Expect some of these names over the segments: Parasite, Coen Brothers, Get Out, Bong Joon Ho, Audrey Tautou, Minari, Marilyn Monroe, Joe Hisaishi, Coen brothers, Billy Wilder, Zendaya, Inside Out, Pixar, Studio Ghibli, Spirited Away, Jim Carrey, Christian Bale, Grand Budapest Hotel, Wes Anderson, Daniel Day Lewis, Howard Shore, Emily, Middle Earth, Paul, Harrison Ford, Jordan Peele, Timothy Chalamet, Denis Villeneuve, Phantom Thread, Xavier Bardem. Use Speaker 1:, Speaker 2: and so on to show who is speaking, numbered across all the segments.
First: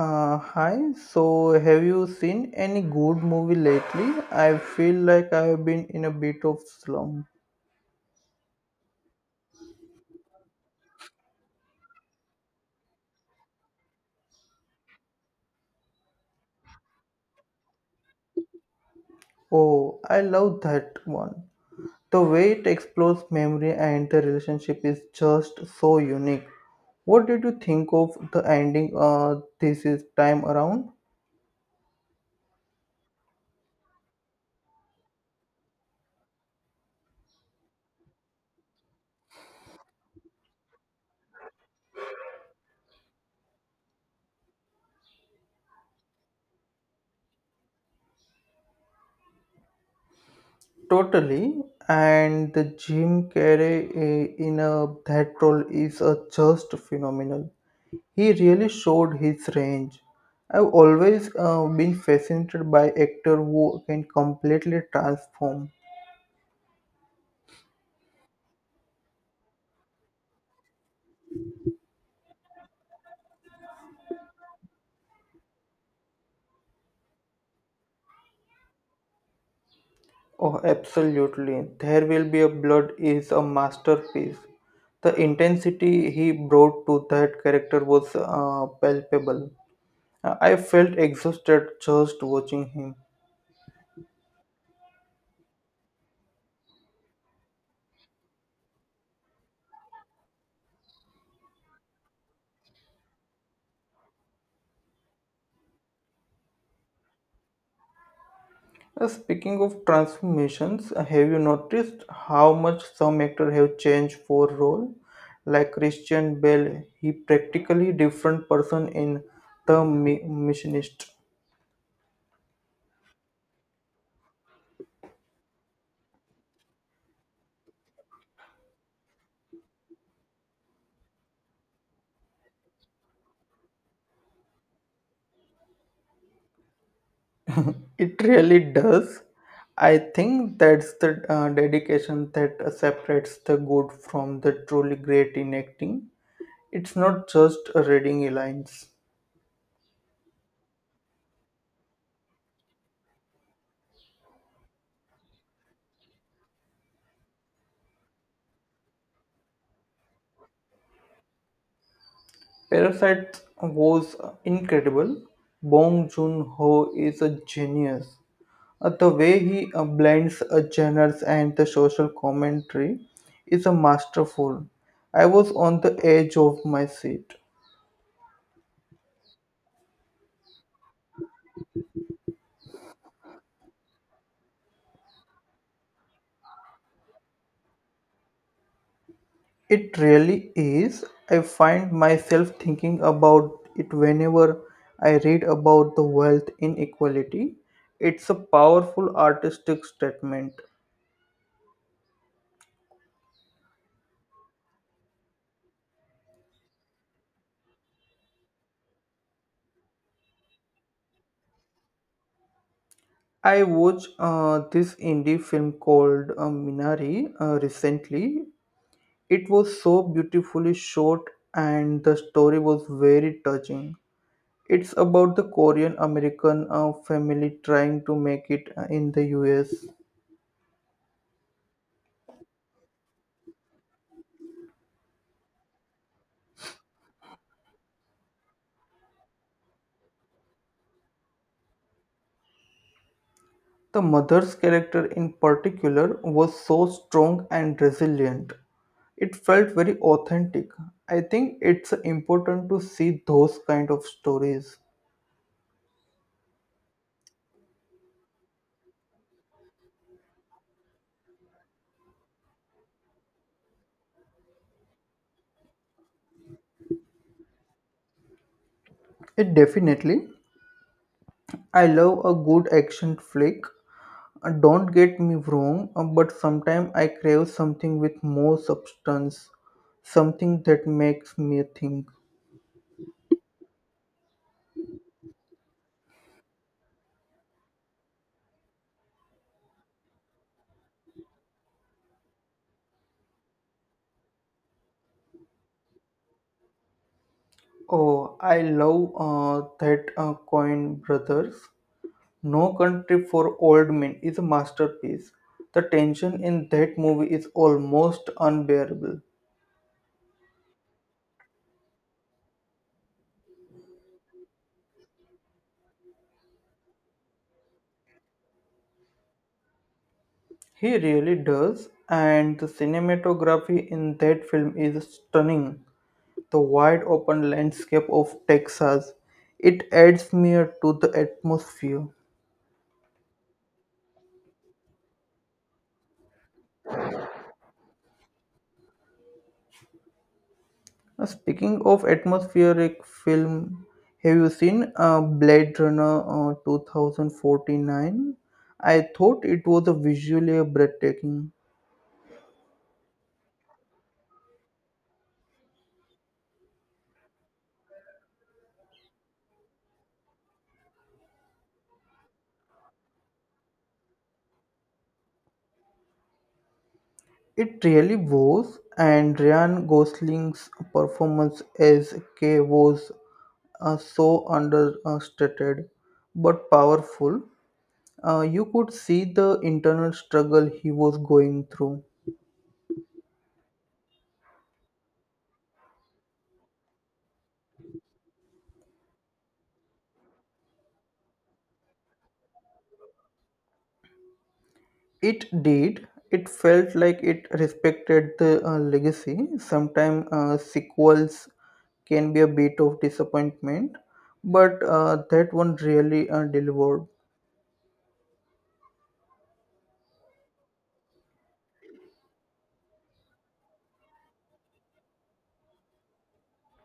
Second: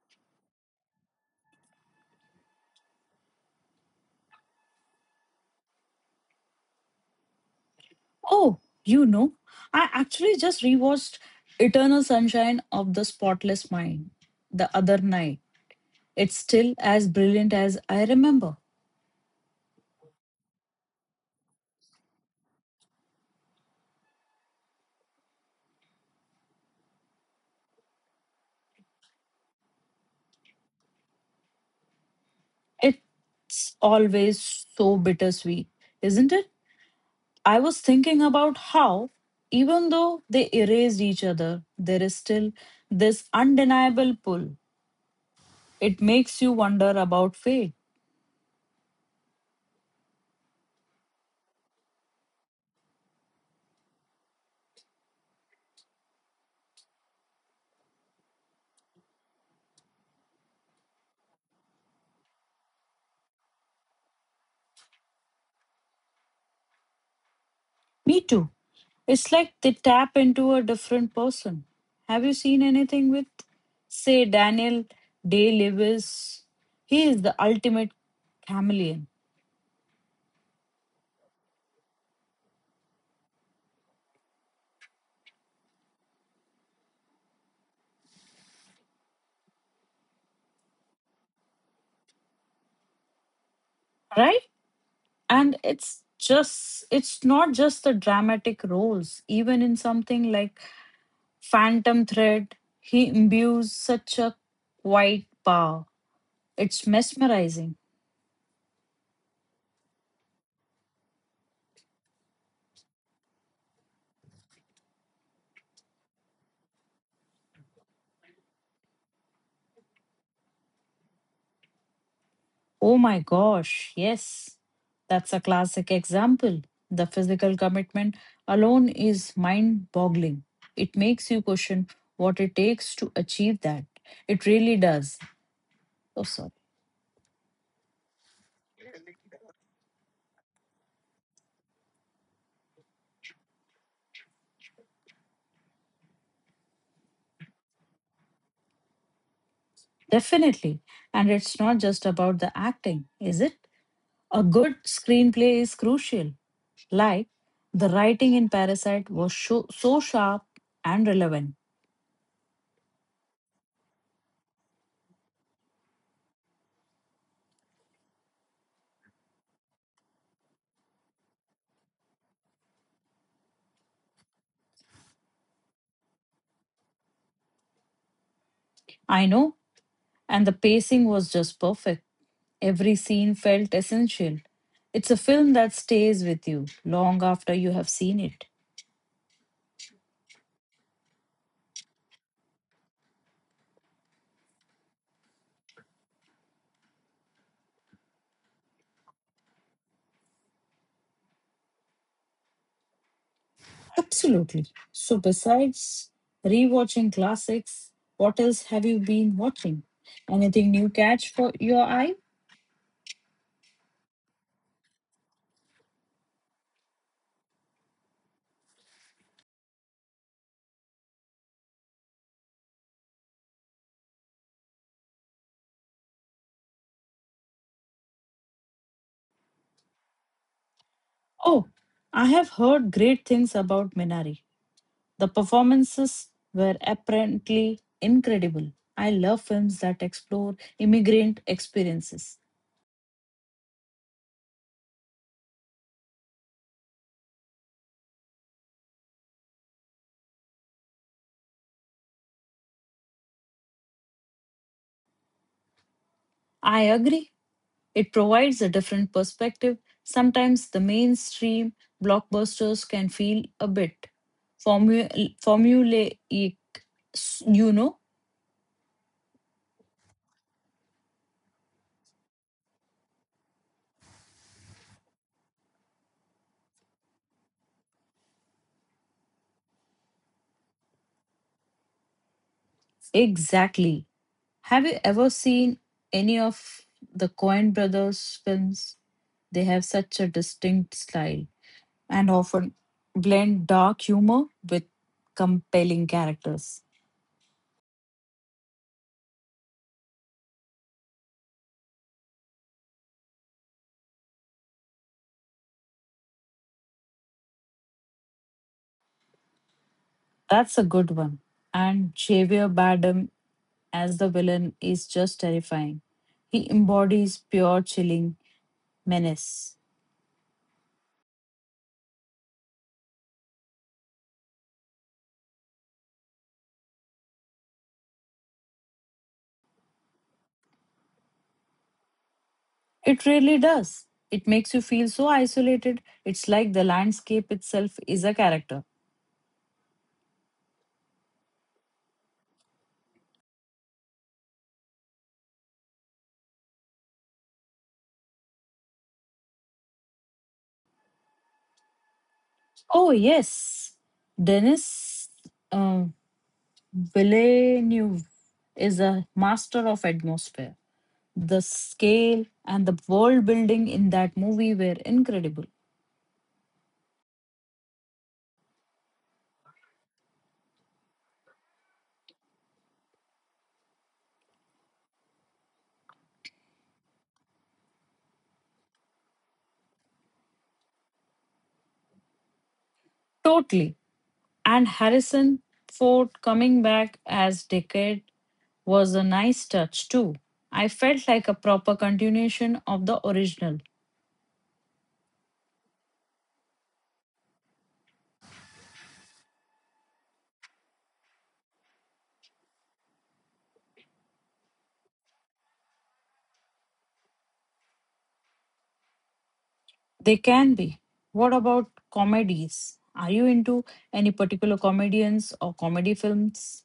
Speaker 1: Uh, hi, so have you seen any good movie lately? I feel like I have been in a bit of slump.
Speaker 2: Oh, you know, I actually just rewatched Eternal Sunshine of the Spotless Mind the other night. It's still as brilliant as I remember.
Speaker 1: Oh, I love that one. The way it explores memory and the relationship is just so unique. What did you think of the ending this is time around?
Speaker 2: It's always so bittersweet, isn't it? I was thinking about how, even though they erased each other, there is still this undeniable pull. It makes you wonder about fate.
Speaker 1: Totally, and the Jim Carrey that role is just phenomenal. He really showed his range. I've always been fascinated by actor who can completely transform.
Speaker 2: Me too. It's like they tap into a different person. Have you seen anything with, say, Daniel Day Lewis? He is the ultimate chameleon,
Speaker 1: Oh, absolutely. There Will Be a Blood is a masterpiece. The intensity he brought to that character was palpable. I felt exhausted just watching him.
Speaker 2: right? And it's just, it's not just the dramatic roles. Even in something like Phantom Thread, he imbues such a quiet power. It's mesmerizing.
Speaker 1: Speaking of transformations, have you noticed how much some actors have changed for role? Like Christian Bale, he practically different person in Missionist.
Speaker 2: Oh my gosh, yes. That's a classic example. The physical commitment alone is mind boggling. It makes you question what it takes to achieve that. It really does. Oh, sorry.
Speaker 1: It really does. I think that's the dedication that separates the good from the truly great in acting. It's not just reading lines.
Speaker 2: Definitely. And it's not just about the acting, is it? A good screenplay is crucial. Like, the writing in Parasite was so, so sharp and relevant.
Speaker 1: Parasite was incredible. Bong Joon Ho is a genius. The way he blends genres and the social commentary is a masterful. I was on the edge of my seat.
Speaker 2: I know, and the pacing was just perfect. Every scene felt essential. It's a film that stays with you long after you have seen it.
Speaker 1: It really is. I find myself thinking about it whenever I read about the wealth inequality. It's a powerful artistic statement.
Speaker 2: Absolutely. So, besides rewatching classics, what else have you been watching? Anything new catch for your eye?
Speaker 1: I watched this indie film called Minari recently. It was so beautifully shot and the story was very touching. It's about the Korean American family trying to make it in the US.
Speaker 2: Oh, I have heard great things about Minari. The performances were apparently incredible. I love films that explore immigrant experiences.
Speaker 1: The mother's character in particular was so strong and resilient. It felt very authentic. I think it's important to see those kind of stories.
Speaker 2: I agree. It provides a different perspective. Sometimes the mainstream blockbusters can feel a bit formulaic. You know?
Speaker 1: It definitely. I love a good action flick. Don't get me wrong, but sometimes I crave something with more substance, something that makes me think.
Speaker 2: Exactly. Have you ever seen any of the Coen brothers' films? They have such a distinct style and often blend dark humor with compelling characters.
Speaker 1: Oh, I love that Coin Brothers. No Country for Old Men is a masterpiece. The tension in that movie is almost unbearable.
Speaker 2: That's a good one. And Xavier Bardem as the villain is just terrifying. He embodies pure chilling menace.
Speaker 1: He really does, and the cinematography in that film is stunning. The wide open landscape of Texas. It adds mere to the atmosphere.
Speaker 2: It really does. It makes you feel so isolated. It's like the landscape itself is a character.
Speaker 1: Now, speaking of atmospheric film, have you seen Blade Runner 2049? I thought it was a visually breathtaking.
Speaker 2: Oh, yes. Denis uh, Villeneuve is a master of atmosphere. The scale and the world building in that movie were incredible.
Speaker 1: It really was, and Ryan Gosling's performance as K was so understated but powerful. You could see the internal struggle he was going through.
Speaker 2: Totally. And Harrison Ford coming back as Decade was a nice touch too. I felt like a proper continuation of the original.
Speaker 1: It did. It felt like it respected the legacy. Sometimes sequels can be a bit of disappointment, but that one really delivered.
Speaker 2: They can be. What about comedies? Are you into any particular comedians or comedy films?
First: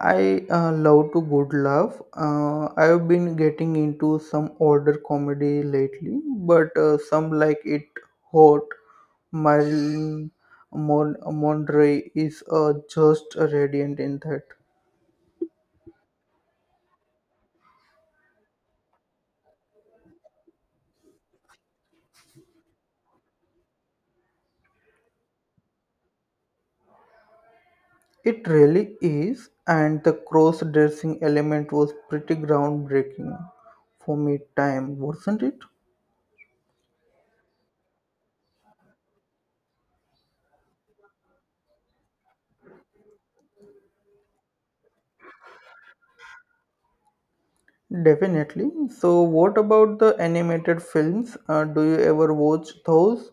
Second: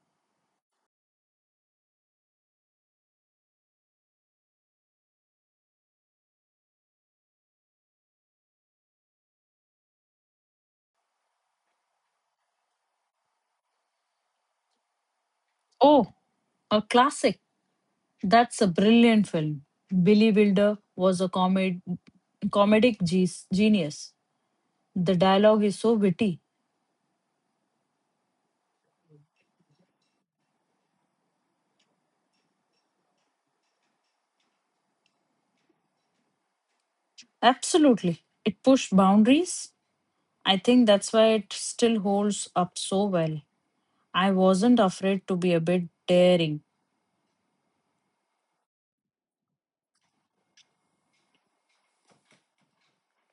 Speaker 1: I love to good laugh. I've been getting into some older comedy lately, but some like it hot. Marilyn Monroe is just radiant in that.
Speaker 2: Oh, a classic. That's a brilliant film. Billy Wilder was a comedic genius. The dialogue is so witty.
Speaker 1: It really is, and the cross dressing element was pretty groundbreaking for me, time, wasn't it?
Speaker 2: Absolutely. It pushed boundaries. I think that's why it still holds up so well. I wasn't afraid to be a bit daring.
Speaker 1: Definitely. So, what about the animated films? Do you ever watch those?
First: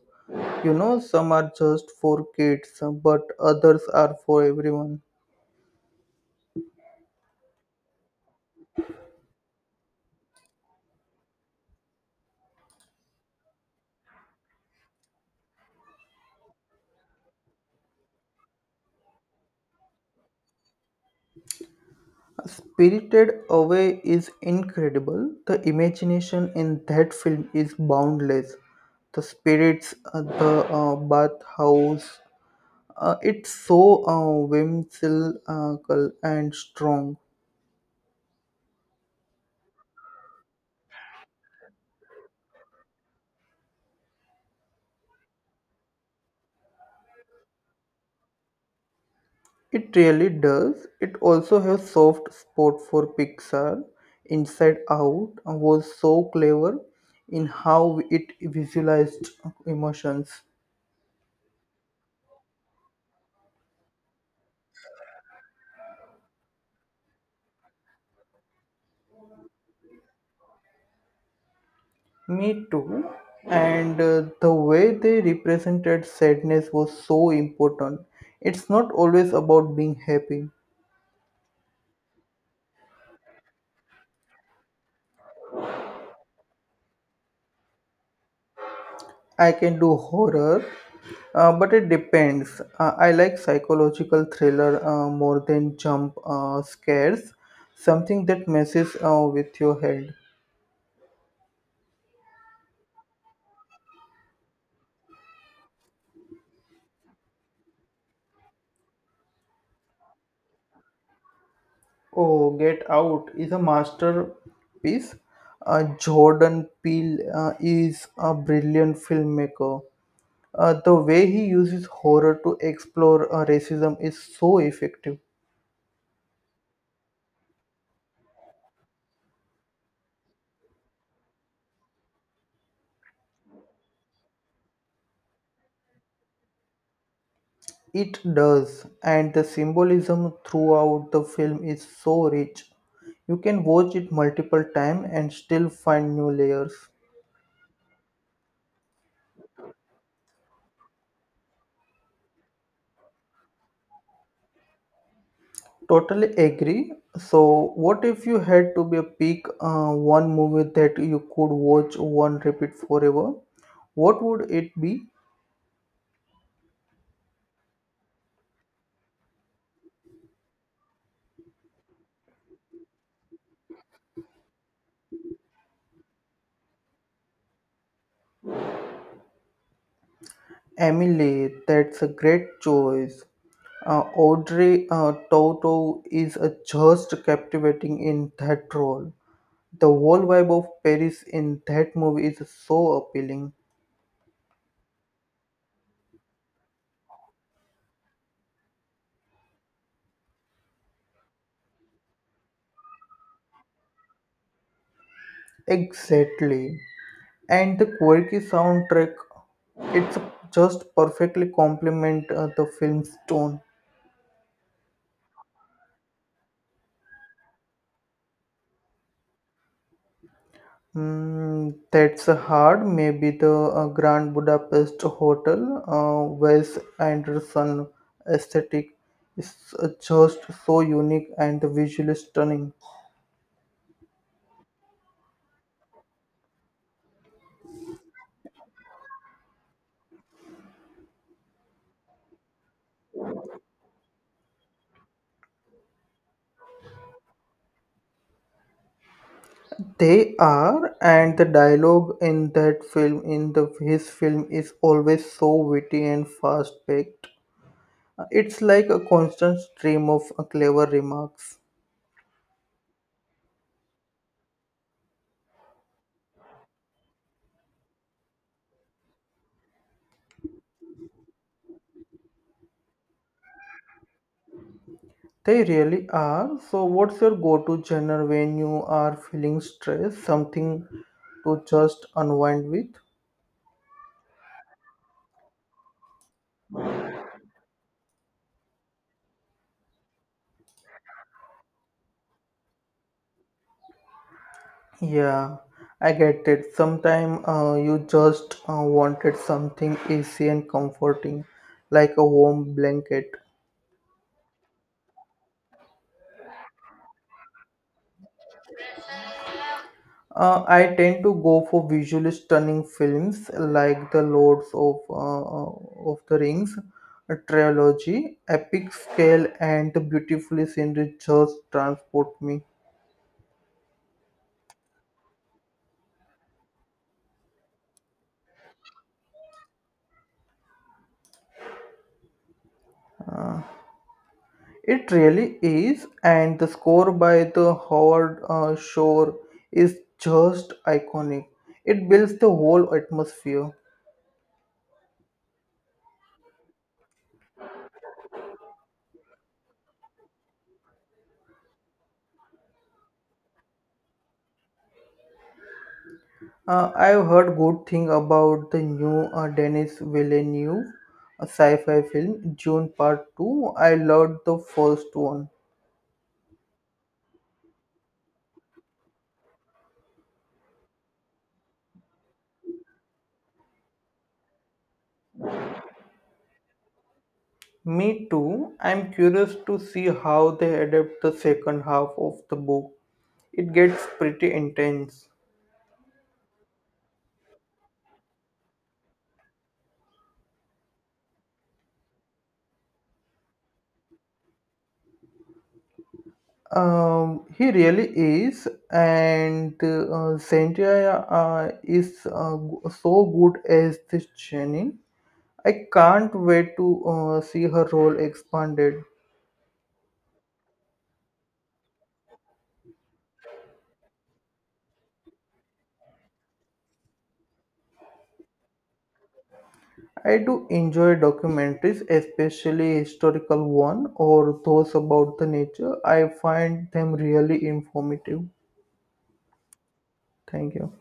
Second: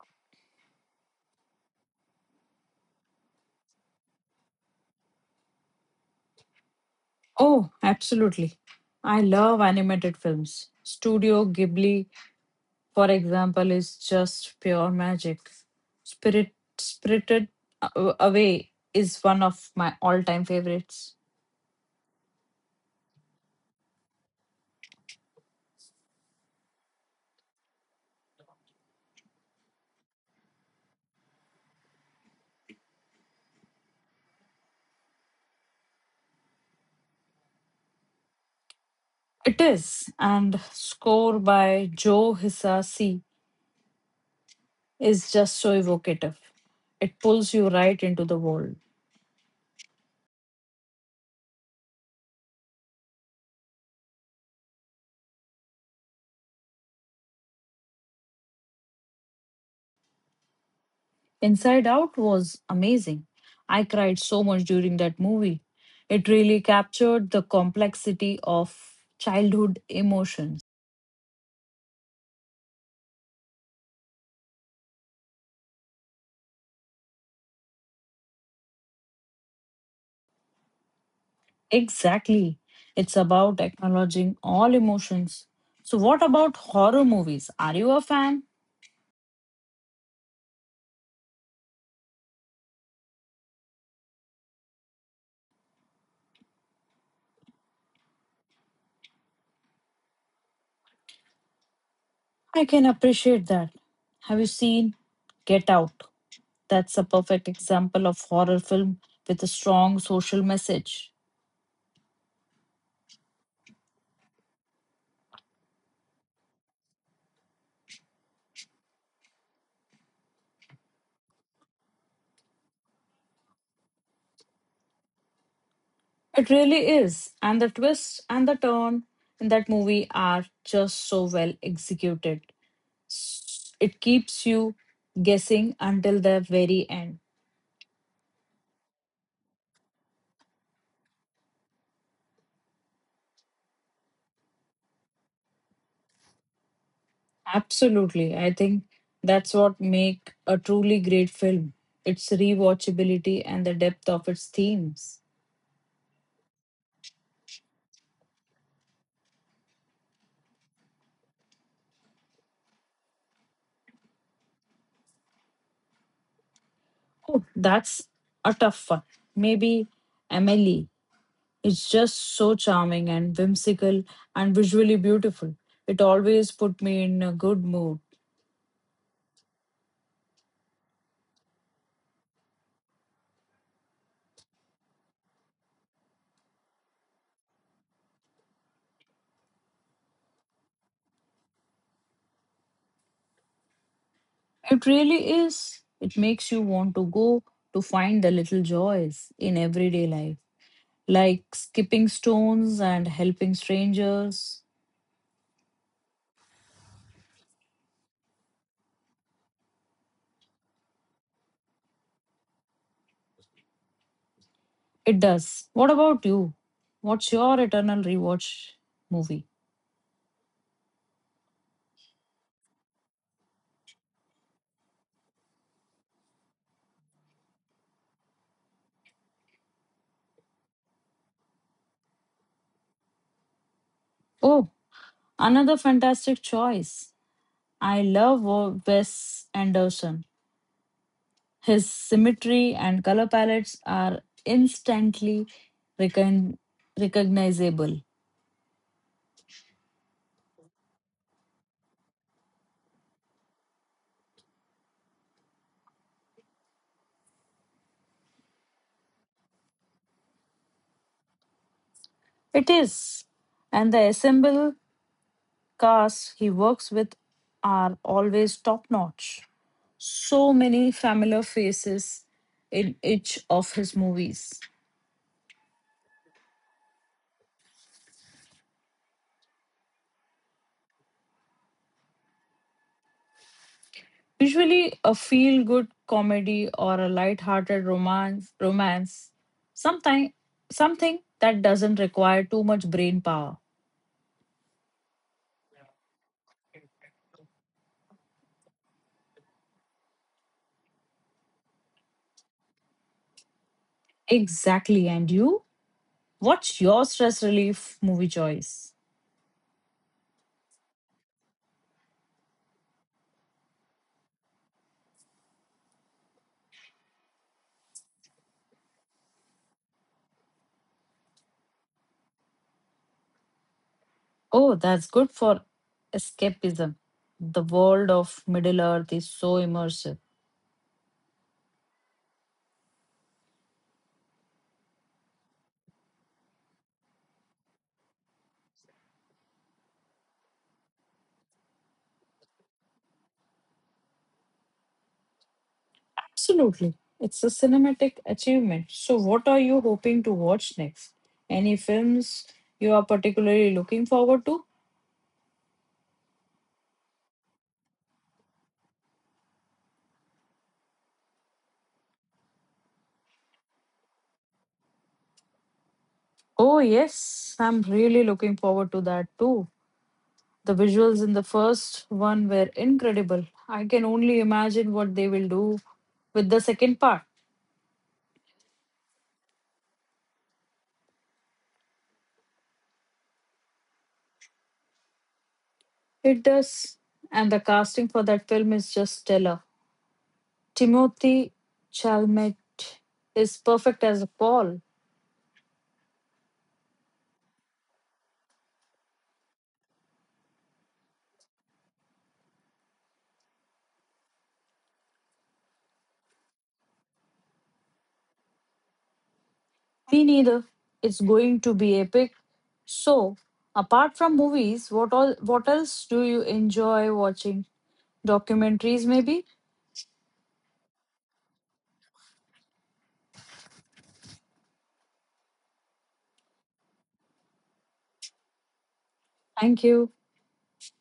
Speaker 1: You know, some are just for kids, but others are for everyone.
Speaker 2: Oh, absolutely. I love animated films. Studio Ghibli, for example, is just pure magic. Spirit Spirited Away is one of my all-time favorites.
Speaker 1: Spirited Away is incredible. The imagination in that film is boundless. The spirits, the bathhouse, it's so whimsical and strong.
Speaker 2: It is, and score by Joe Hisaishi is just so evocative. It pulls you right into the world.
Speaker 1: It really does. It also has soft spot for Pixar. Inside Out was so clever in how it visualized emotions.
Speaker 2: Inside Out was amazing. I cried so much during that movie. It really captured the complexity of childhood emotions.
Speaker 1: Me too. And the way they represented sadness was so important. It's not always about being happy.
Speaker 2: Exactly. It's about acknowledging all emotions. So, what about horror movies? Are you a fan?
Speaker 1: I can do horror, but it depends. I like psychological thriller more than jump scares, something that messes with your head.
Speaker 2: I can appreciate that. Have you seen Get Out? That's a perfect example of horror film with a strong social message.
Speaker 1: Oh, Get Out is a masterpiece. Jordan Peele is a brilliant filmmaker. The way he uses horror to explore racism is so effective.
Speaker 2: It really is. And the twist and the turn in that movie are just so well executed. It keeps you guessing until the very end.
Speaker 1: It does, and the symbolism throughout the film is so rich. You can watch it multiple times and still find new layers.
Speaker 2: Absolutely. I think that's what make a truly great film. Its rewatchability and the depth of its themes.
Speaker 1: Totally agree. So, what if you had to be a pick one movie that you could watch one repeat forever? What would it be?
Speaker 2: Oh, that's a tough one. Maybe Emily. It's just so charming and whimsical and visually beautiful. It always put me in a good mood.
Speaker 1: Emily, that's a great choice. Audrey Tautou is just captivating in that role. The whole vibe of Paris in that movie is so appealing.
Speaker 2: It really is. It makes you want to go to find the little joys in everyday life, like skipping stones and helping strangers.
Speaker 1: Exactly. And the quirky soundtrack, it's just perfectly complement the film's tone.
Speaker 2: It does. What about you? What's your eternal rewatch movie?
Speaker 1: Mm, that's hard. Maybe the Grand Budapest Hotel, Wes Anderson aesthetic is just so unique and visually stunning.
Speaker 2: Oh, another fantastic choice. I love Wes Anderson. His symmetry and color palettes are instantly recon- recognizable.
Speaker 1: They are, and the dialogue in that film, in the his film, is always so witty and fast-paced. It's like a constant stream of clever remarks.
Speaker 2: It is. And the ensemble cast he works with are always top notch. So many familiar faces in each of his movies.
Speaker 1: They really are. So, what's your go to genre when you are feeling stressed? Something to just unwind with?
Speaker 2: Usually a feel good comedy or a light-hearted romance. Sometime something that doesn't require too much brain power.
Speaker 1: Yeah, I get it. Sometimes you just wanted something easy and comforting, like a warm blanket.
Speaker 2: Exactly. And you? What's your stress relief movie choice?
Speaker 1: I tend to go for visually stunning films like The Lords of the Rings a trilogy, epic scale, and the beautifully scenery just transport me.
Speaker 2: Oh, that's good for escapism. The world of Middle Earth is so immersive.
Speaker 1: Uh, It really is, and the score by the Howard Shore is just iconic. It builds the whole atmosphere.
Speaker 2: Absolutely. It's a cinematic achievement. So, what are you hoping to watch next? Any films you are particularly looking forward to?
Speaker 1: I've heard good thing about the new Denis Villeneuve sci-fi film June Part 2. I loved the first one.
Speaker 2: Oh, yes. I'm really looking forward to that too. The visuals in the first one were incredible. I can only imagine what they will do with the second part.
Speaker 1: Me too. I'm curious to see how they adapt the second half of the book. It gets pretty intense.
Speaker 2: It does. And the casting for that film is just stellar. Timothy Chalamet is perfect as Paul.
Speaker 1: He really is, and Zendaya is so good as this Jenny. I can't wait to see her role expanded.
Speaker 2: Me neither. It's going to be epic. So, apart from movies, what else do you enjoy watching? Documentaries maybe?
Speaker 1: I do enjoy documentaries, especially historical one or those about the nature. I find them really informative.
Speaker 2: Thank you.
Speaker 1: Thank you.